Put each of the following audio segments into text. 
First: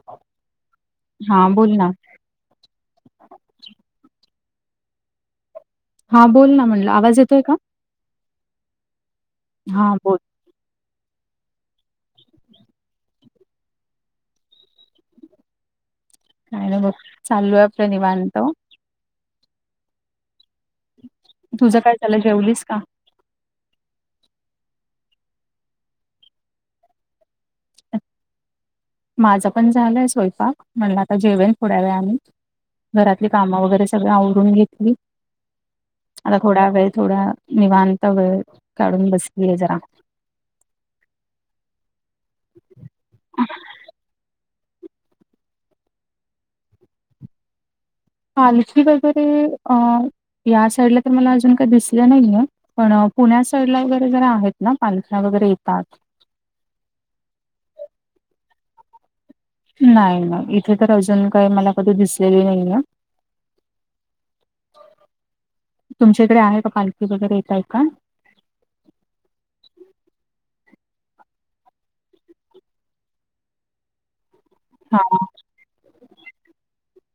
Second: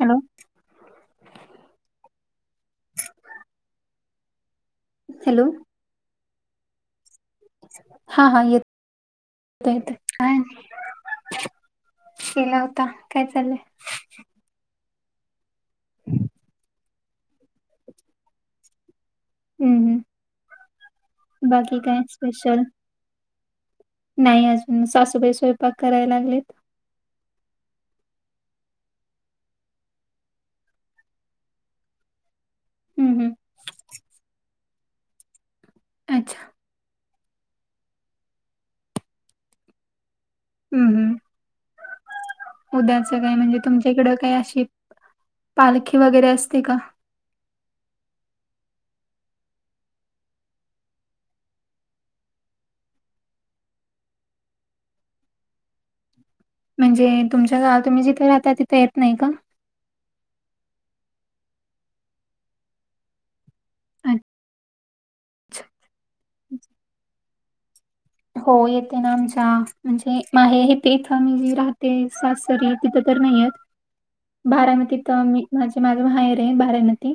Hello हा बोल ना. हॅलो! हा बोल न, म्हणलं, आवाज येतोय का? हा, हा येत येतय हां, बोल. काय आणि केला होता, काय चाललंय? [inaudible] काय नाही बघ. चालू आहे आपल निवांत. हम्म! ह् तुझं बाकी काय झालं, जेवलीस स्पेशल? का? नाही अजून सासूबाई स्वयंपाक करायला लागलेत. माझं पण झालंय स्वयंपाक म्हणलं आता जेवेन थोड्या वेळाने. हम्म घरातली हम्म कामं वगैरे सगळ आवरुन घेतली. आता अच्छा थोडा वेळ थोड्या- निवांता वेळ काढून बसलीय जरा. हम्! हम्! उद्याच काय म्हणजे तुमच्याकडं काय अशी पालखी वगैरे असते का? पालखी वगैरे अ या साईडला तर मला अजून काही दिसलं नाहीये.. पण पुण्या साईडला वगैरे जरा आहेत. ना पालख्या वगैरे येतात. म्हणजे तुमच्या गाव तुम्ही जिथे राहता तिथं येत नाही का? नाही नाही इथे तर अजून काही मला कधी दिसलेली नाही आहे. अच्छा तुमच्याकडे आहे का पालखी वगैरे येतय का? हो येते ना आमच्या म्हणजे मा आहे. इथे इथं आमही जे राहते. सासरीत तिथं तर नाहीय.. बारामती हा तर मी माझे माझं माहेर आहे. बारामती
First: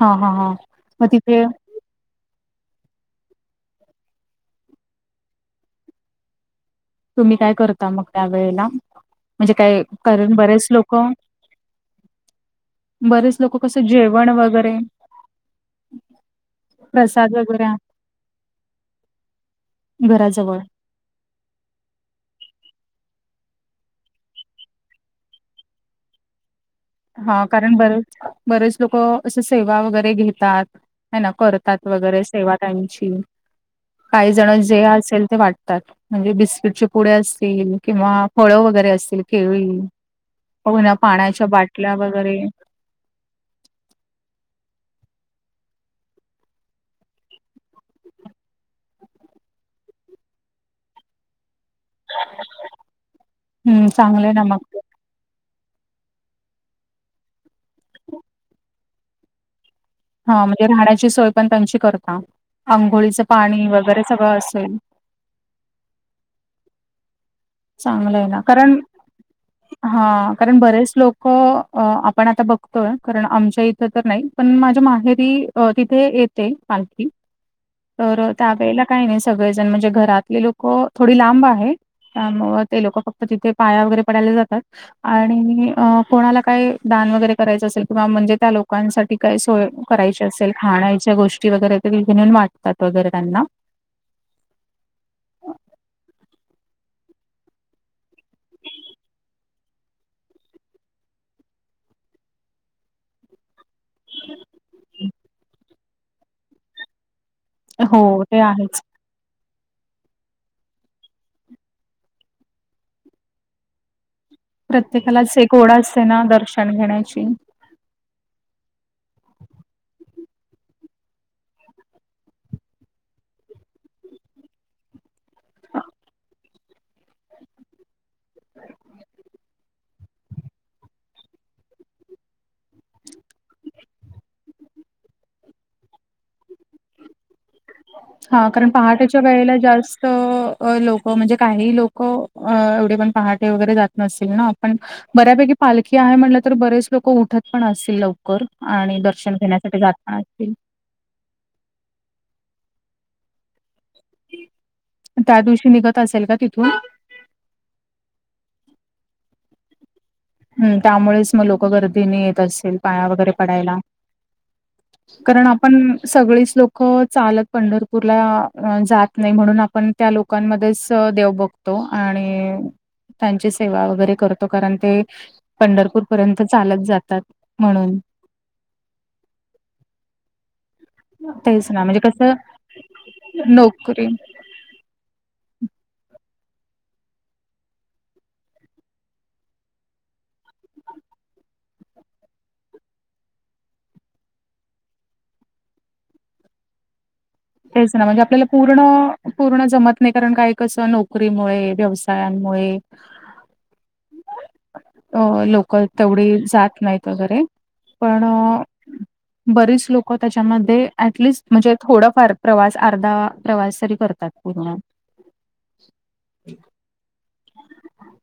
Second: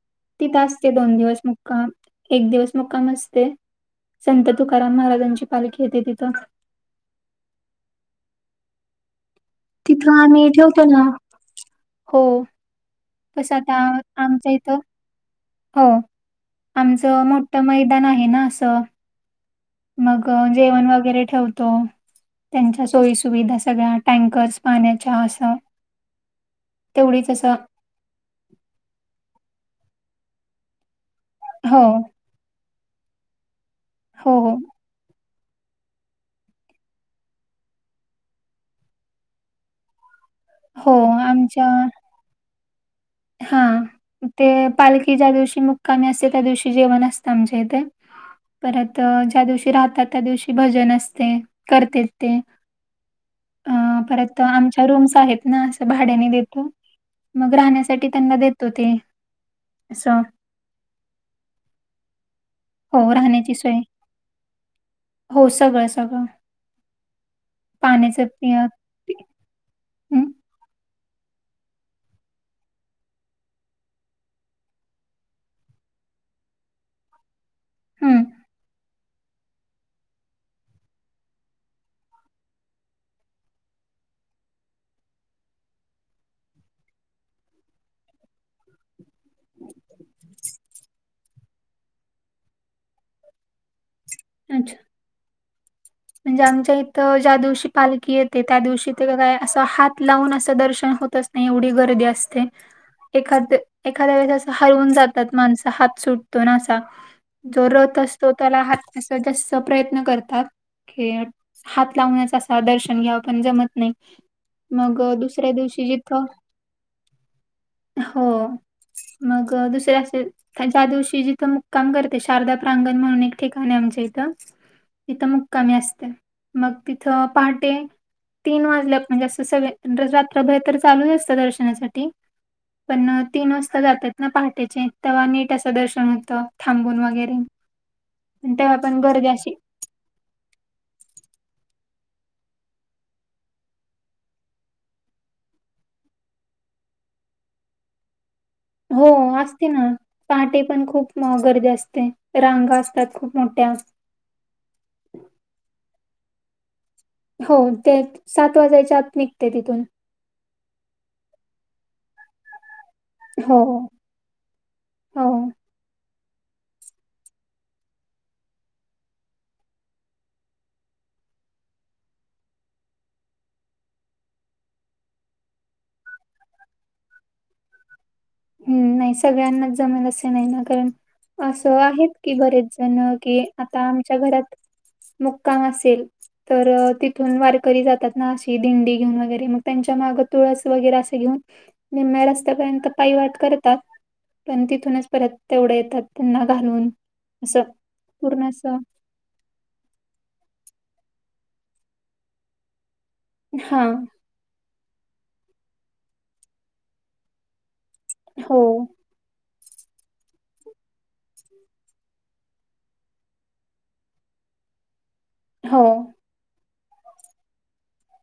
हा हा हा तिथं असते. मग दोन दिवस तिथे मुक्काम एक दिवस मुक्काम असते. संत तुकाराम महाराजांची पालखी येते तिथं. तुम्ही काय करता. मग त्या वेळेला म्हणजे काय तिथं कारण आम्ही बरेच ठेवतो ना लोकं हो बरेच तसं लोकं आता कस जेवण आमच्या वगैरे.. इथं हो आमचं प्रसाद मोठं वगैरे मैदान आहे. ना असं मग घराजवळ जेवण वगैरे ठेवतो. त्यांच्या सोयी सुुविधा सगळ्या टँकर्स पाण्याच्या असं.. तेवढीच हां असं कारण बरेच बरेच लोकं असं सेवा वगैरे घेतात. हा ना हो करतात. वगैरे सेवा त्याची काही हो हो जण जे असेल. ते वाटतात. म्हणजे बिस्किटचे पुडे असतील किंवा फळ वगैरे असतील. केळी, हो ना, पाण्याच्या बाटल्या वगैरे. हां. ते पालखी ज्या दिवशी मुक्कामी असते. त्या दिवशी जेवण असतं. आमच्या इथे, परत ज्या दिवशी राहतात. त्या दिवशी भजन असते. करतेत. ते अ हम्म चांगलं आहे परत ना मग आमच्या. ते. रूम्स आहेत ना भाड्याने देते. त्यांना देतो ते असं. हा म्हणजे राहण्याची सोय पण त्यांची करता. हो आंघोळीचं राहण्याची पाणी सोय वगैरे सगळं असेल, हो सगळं सगळं. चांगलं आहे, ना कारण, ते हा कारण बरेच लोकं आपण आता बघतोय. कारण आमच्या इथं तर नाही. पण माझ्या माहेरी तिथे येते पालखी. [inaudible] तर त्यावेेळेला काही नाही. सगळेजण म्हणजे घरातले लोक थोडी लांब आहेत. त्यामुळ ते लोक फक्त तिथे पाया वगैरे पडायला जातात. आणि कोणाला काय दान वगैरे करायचं असेल. किंवा म्हणजे त्या लोकांसाठी, काय सोय करायची असेल. खान्याच्या गोष्टी वगैरे त्यांनी वाटतात वगैरे त्यांना. अच्छा. म्हणजे आमच्या इथं ज्या दिवशी पालखी येते. त्या दिवशी ते काय असं हात लावून असं दर्शन होत असत. एवढी गर्दी असते एखाद एखाद्या वेळेस हरवून जातात माणसं हात सुटतो असा. जो रथ हो असतो. ते त्याला आहेच. हात जास्त प्रयत्न करतात. की हात लावण्याच असं दर्शन घ्यायला पण जमत नाही. मग प्रत्येकालाच दुसऱ्या एक ओढ दिवशी असते ना जिथं दर्शन घेण्याची. हो, मग दुसरे असे ज्या दिवशी जिथं मुक्काम करते. शारदा प्रांगण म्हणून एक ठिकाण आहे आमच्या इथं. तिथं मुक्कामी असते. मग तिथं पहाटे तीन वाजल्या म्हणजे असं सगळे, पण रात्रभर तर चालूच असतं दर्शनासाठी, पण तीन वाजता जात्यात. ना पहाटेचे तेव्हा नीट असं दर्शन होत थांबून वगैरे, हां पण कारण तेव्हा पण पहाटेच्या गर्दी अशी वेळेला जास्त लोक म्हणजे काही लोक एवढे पण पहाटे वगैरे जात नसतील ना. आपण बऱ्यापैकी पालखी आहे. म्हटलं तर बरेच लोक उठत पण असतील लव कर आणि हो दर्शन घेण्यासाठी जात असतील. मग गर्दी असते. रांगा असतात खूप मोठ्या त्या दिवशी निघत असेल का तिथून, हो ते सात वाजायच्या आत निघते तिथून, हम त्यामुळेच मग लोक गर्दीने येत असतील. पाया वगैरे, हो पडायला. हो कारण आपण पण सगळीच लोक चालत पंढरपूरला जात नाही. म्हणून आपण त्या लोकांमध्येच देव बघतो आणि त्यांची सेवा वगैरे करतो. कारण ते पंढरपूर पर्यंत चालत जातात. म्हणून, हम्म, नाही सगळ्यांनाच जमेल असं नाही ना. कारण, तेच असं ना म्हणजे आहेत की कसं बरेच जण कि आता नोकरी आमच्या घरात मुक्काम असेल, तर तिथून वारकरी जातात ना. अशी दिंडी घेऊन वगैरे मग त्यांच्या मागं तुळस वगैरे असे घेऊन निम्या रस्त्यापर्यंत काई वाट करतात पण तिथूनच परत तेवढं येतात त्यांना घालून असं तेच ना म्हणजे आपल्याला पूर्ण पूर्ण जमत नाही कारण काय कसं नोकरीमुळे व्यवसायांमुळे हा अ लोक तेवढी जात नाहीत वगैरे पण हो बरीच लोक त्याच्यामध्ये अटलिस् म्हणजे थोडफार प्रवास अर्धा प्रवास तरी करतात पूर्ण हो [inaudible]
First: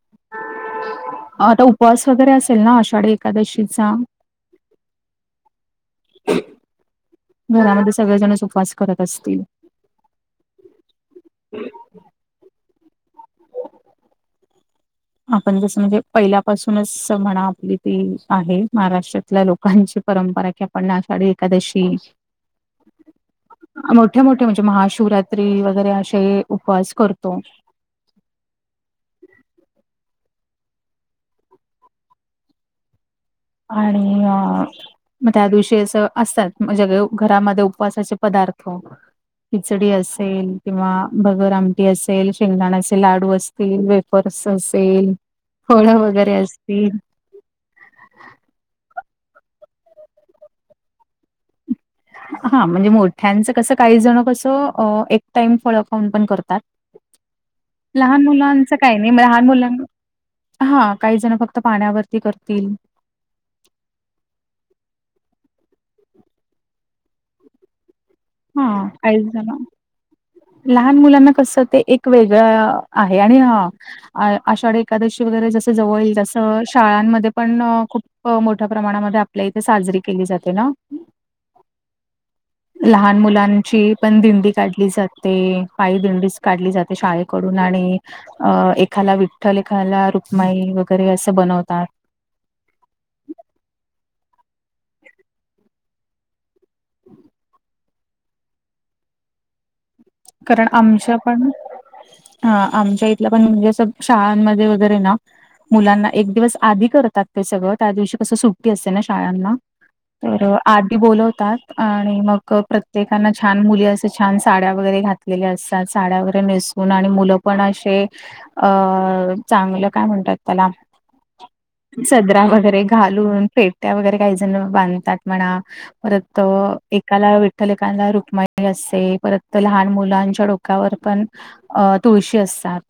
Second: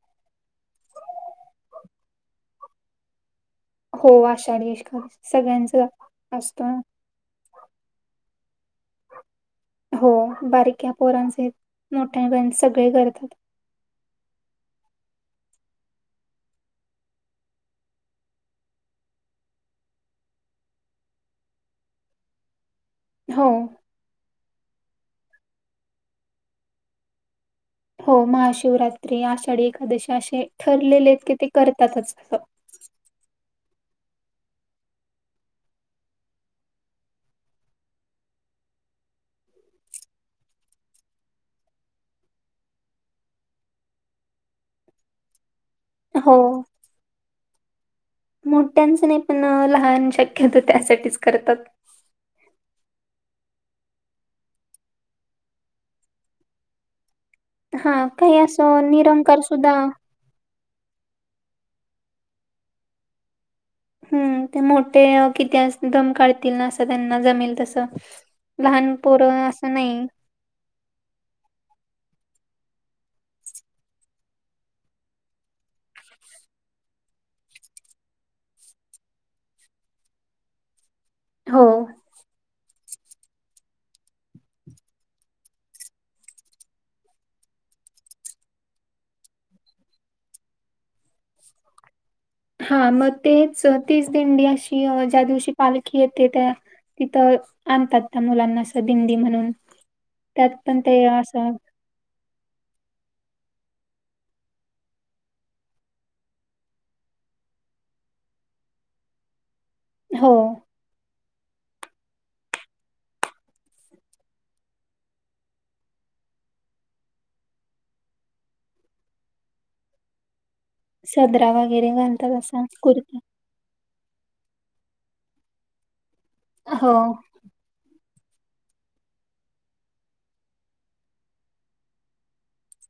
आता उपवास वगैरे असेल ना आषाढी एखकादशी हो आषाढीश्कर सगळ्यांच असतो ना घरामध्ये सगळेजणस उपवास करत असतील हो बारीक्या पोरांचे मोठ्या ब सगळे करतात आपण जसं म्हणजे पहिल्यापासूनच म्हणा आपली ती आहे महाराष्ट्रातल्या लोकांची परंपरा की आपणला आषाढी एकादशी हो मोठे मोठे म्हणजे महाशिवरात्री वगैरे असे उपवास करतो हो महाशिवरात्री आषाढी एकादशी असे ठरलेले आहेत की ते करतातच असं आणि अ मग त्या दिवशी असं असतात जे घरामध्ये उपवासाचे पदार्थ खिचडी असेल किंवा भगर आमटी असेल शेंगदाण असेल लाडू असल अस वेपर्स असेल फोळ वगैरे हो असतील मोठ्यांचं नाही पण लहान शक्यत त्यासाठीच करतात हा म्हणजे मोठ्यांचं कसं काही जण कसं एक टाइम फळफाऊन पण करतात हा लहान काही मुलांच असं काही नाही निरंकार लहान सुद्धा मुलां हा काही जण फक्त पाण्यावरती करतील हम्म ते मोठे किती दम काढतील ना असं त्यांना जमेल तसं हा लहान ऐस पोरं जण असं नाही लहान मुलांना कसं ते एक वेगळं आहे आणि ह अ आषाढी एकादशी वगैरे जस जवळ येईल तसं शाळांमध्ये पण खूप मोठ्या प्रमाणामध्ये आपल्या इथे साजरी केली जाते ना हो लहान मुलांची पण दिंडी काढली जाते पाय दिंडी काढली जाते शाळेकडून आणि अ एखाला विठ्ठल एखाला रुपमाई वगैरे असं बनवतात हा मग तेच तीच दिंडी अशी ज्या दिवशी पालखी येते त्या तिथं आणतात त्या मुलांना असं भिंदी म्हणून त्यात कारण पण ते आमच्या पण असं हा आमच्या इथलं पण म्हणजे शाळांमध्ये वगैरे ना मुलांना एक दिवस आधी करतात ते सगळं त्या दिवशी कसं सुट्टी असते ना शाळांना हो तर आठी बोलवतात आणि मग प्रत्येकाना छान मुली असे छान साड्या वगैरे घातलेले असतात साड्या वगैरे नेसून आणि मुलं पण असे अ चांगलं काय म्हणतात त्याला सदरा वगैरे घालतात सदरा असा वगैरे कुर्ता घालून फेट त्या वगैरे काही जण बांधतात म्हणा परत त हो एकाला कलेकांला रुक्मा असते परत तर लहान मुलांच्या डोक्यावर पण अ तुळशी असतात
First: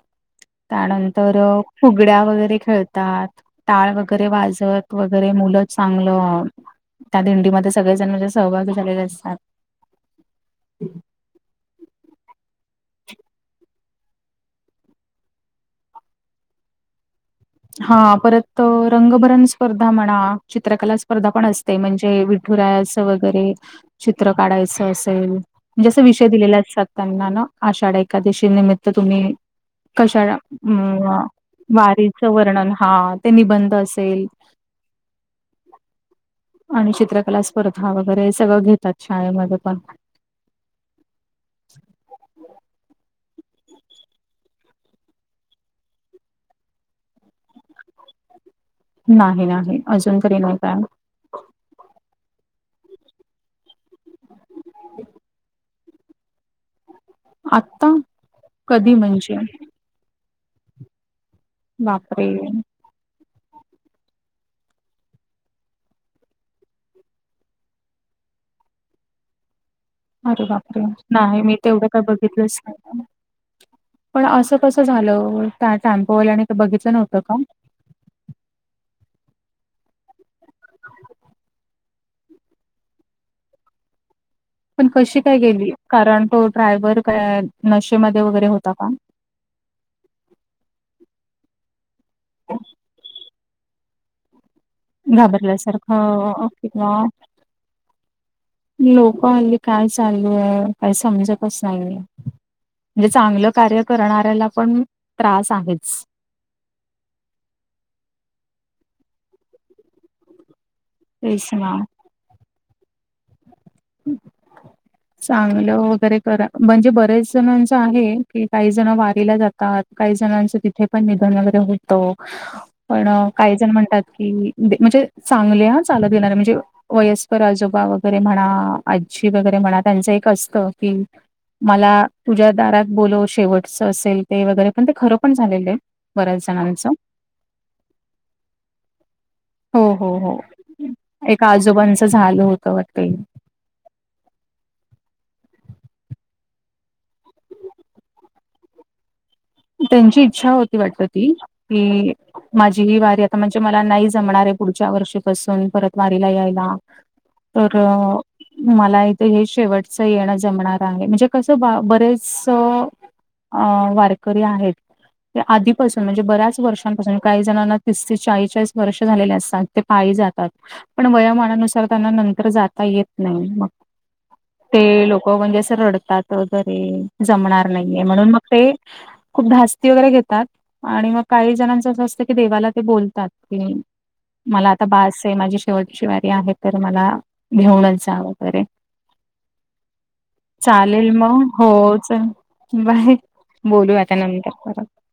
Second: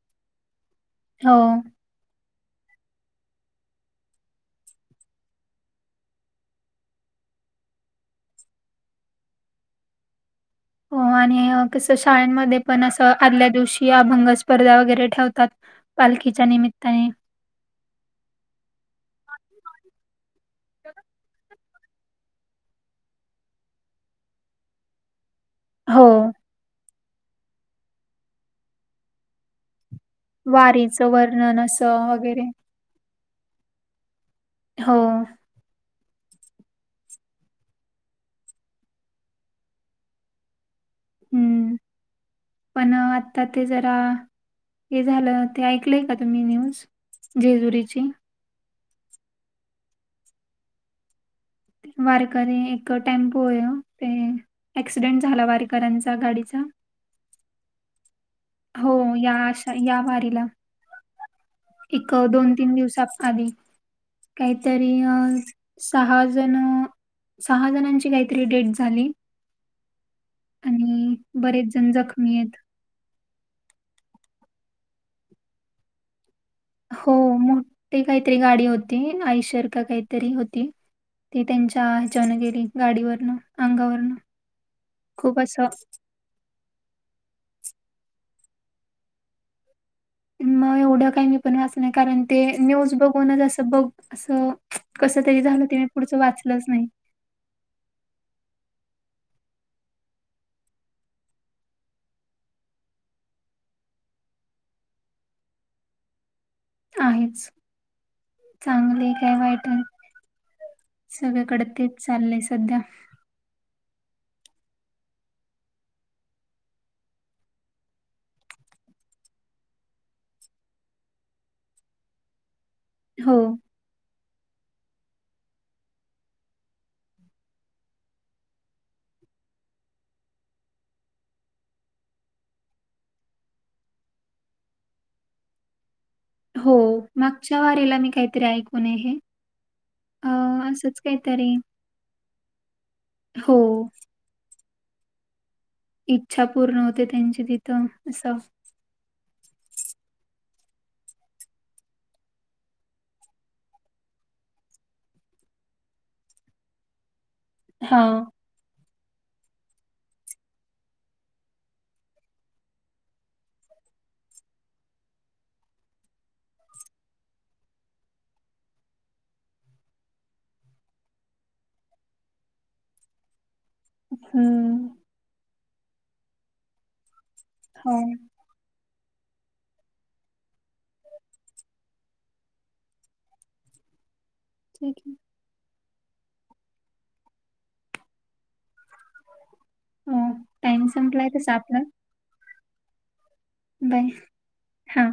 हो त्यानंतर फुगड्या वगैरे खेळतात टाळ वगैरे वाजत वगैरे मुलं चांगलं त्या दिंडीमध्ये सगळे जण माणझे सहभाग झालेले असतात हो आणि कसं शाळांमध्ये पण असं आदल्या दिवशी अभंग स्पर्धा वगैरे ठेवतात. पालखीच्या निमित्ताने. हा परत रंगभरण स्पर्धा म्हणा चित्रकला स्पर्धा पण असते ते म्हणजे विठुरायाचं वगैरे चित्र काढायचं असेल. जस हो विषय दिलेले असतात त्यांना ना आषाढा एकादशी निमित्त तुम्ही कशा वारीचं वर्णन असं वारीचं वगैरे वर्णन हा ते निबंध असेल. हो. आणि चित्रकला स्पर्धा वगैरे सगळं घेतात शाळेमध्ये पण, हम्म [inaudible] पण आता ते जरा, हे झालं ते ऐकलंय का तुम्ही न्यूज जेजुरीची, नाही नाही अजून तरी नाही काय. ते वारकरी एक टेम्पो हो ते. अॅक्सिडेंट झाला वारीकरांचा गाडीचा आता. हो या आशा या वारीला. एक बापरे! दोन तीन दिवसा आधी. काहीतरी अ सहा जण, सहा जणांची काहीतरी डेथ झाली. अरे बापरे आणि नाही मी बरेच तेवढं जण काय जखमी आहेत बघितलंच नाही. पण असं कस झालं त्या टॅम्पोवाल्याने ते बघितच नव्हत का. ते काहीतरी गाडी होती आयषर का काहीतरी होती. ती त्यांच्या ह्याच्यानं गेली गाडीवरनं अंगावरनं. पण कशी काय खूप असं गेली कारण तो ड्रायव्हर काय नशेमध्ये वगैरे होता का. मग एवढं काही मी पण वाचणार कारण ते न्यूज बघूनच असं बघ असं. कसं तरी झालं ते मी घाबरल्यासारखं पुढचं वाचलंच ओके नाही हा लोक हल्ली काय चालूय काय समजतच नाहीय. म्हणजे चांगलं कार्य करणाऱ्याला पण त्रास आहेच. आहेच चांगले काय वाईट आहे. तेच सगळ्याकडे ना. तेच चाललंय सध्या. हम् चांगलं वगैरे करा म्हणजे बरेच जणांचं आहे की काही जण वारीला जात काही जणांचं तिथे पण निधन वगैरे होतं. [inaudible] पण काही जण म्हणतात. कि म्हणजे चांगले ह चालत गणार म्हणजे वयस्कर आजोबाा वगैरे म्हणा आजी वगैरे म्हणा त्यांचं एक असतं कि मला तुझ्या दारात बोलो शेवटच असेल ते वगैरे पण ते खरं पण झालेलं आहे. बऱ्याच हो जणांचं मागच्या वारीला मी काहीतरी ऐकून आहे. हे हो हो अ हो असंच एक काहीतरी आजोबांचं झालं होतं वाट ते हो.. इच्छा पूर्ण होते. त्यांची तिथं असं. त्यांची इच्छा होती. वाटत ती की, माझी ही वारी आता म्हणजे मला नाही जमणार आहे. पुढच्या वर्षीपासून परत वारीला यायला. तर.. हा मला इथे हे शेवटच येणं जमणार आहे. म्हणजे कसं बा बरेचंस अ वारकरी आहेत. आधीपासून म्हणजे बऱ्याच वर्षांपासून काही जणांना तीस तेस चाळीचाळीस वर्ष झालेले असतात. ते पाळी जातात. पण वयामानानुसार त्यांना नंतर जाता येत नाही मग, हम्म ते लोक म्हणजे अस रडतात. जरी जमणार हो नाहीये म्हणून मग ते.. खूप धास्ती वगैरे घेतात. आणि मग काही जणांच असं असतं की देवाला ते बोलतात. की.. मला आता बास आहे. माझी शेवटीची वारी आहे. तर मला घेऊनच जा वगैरे हो टाइम चालेल. संपलाय मग तसा हो आपला चल बाय बोलू बाय आता नंतर परत.. हा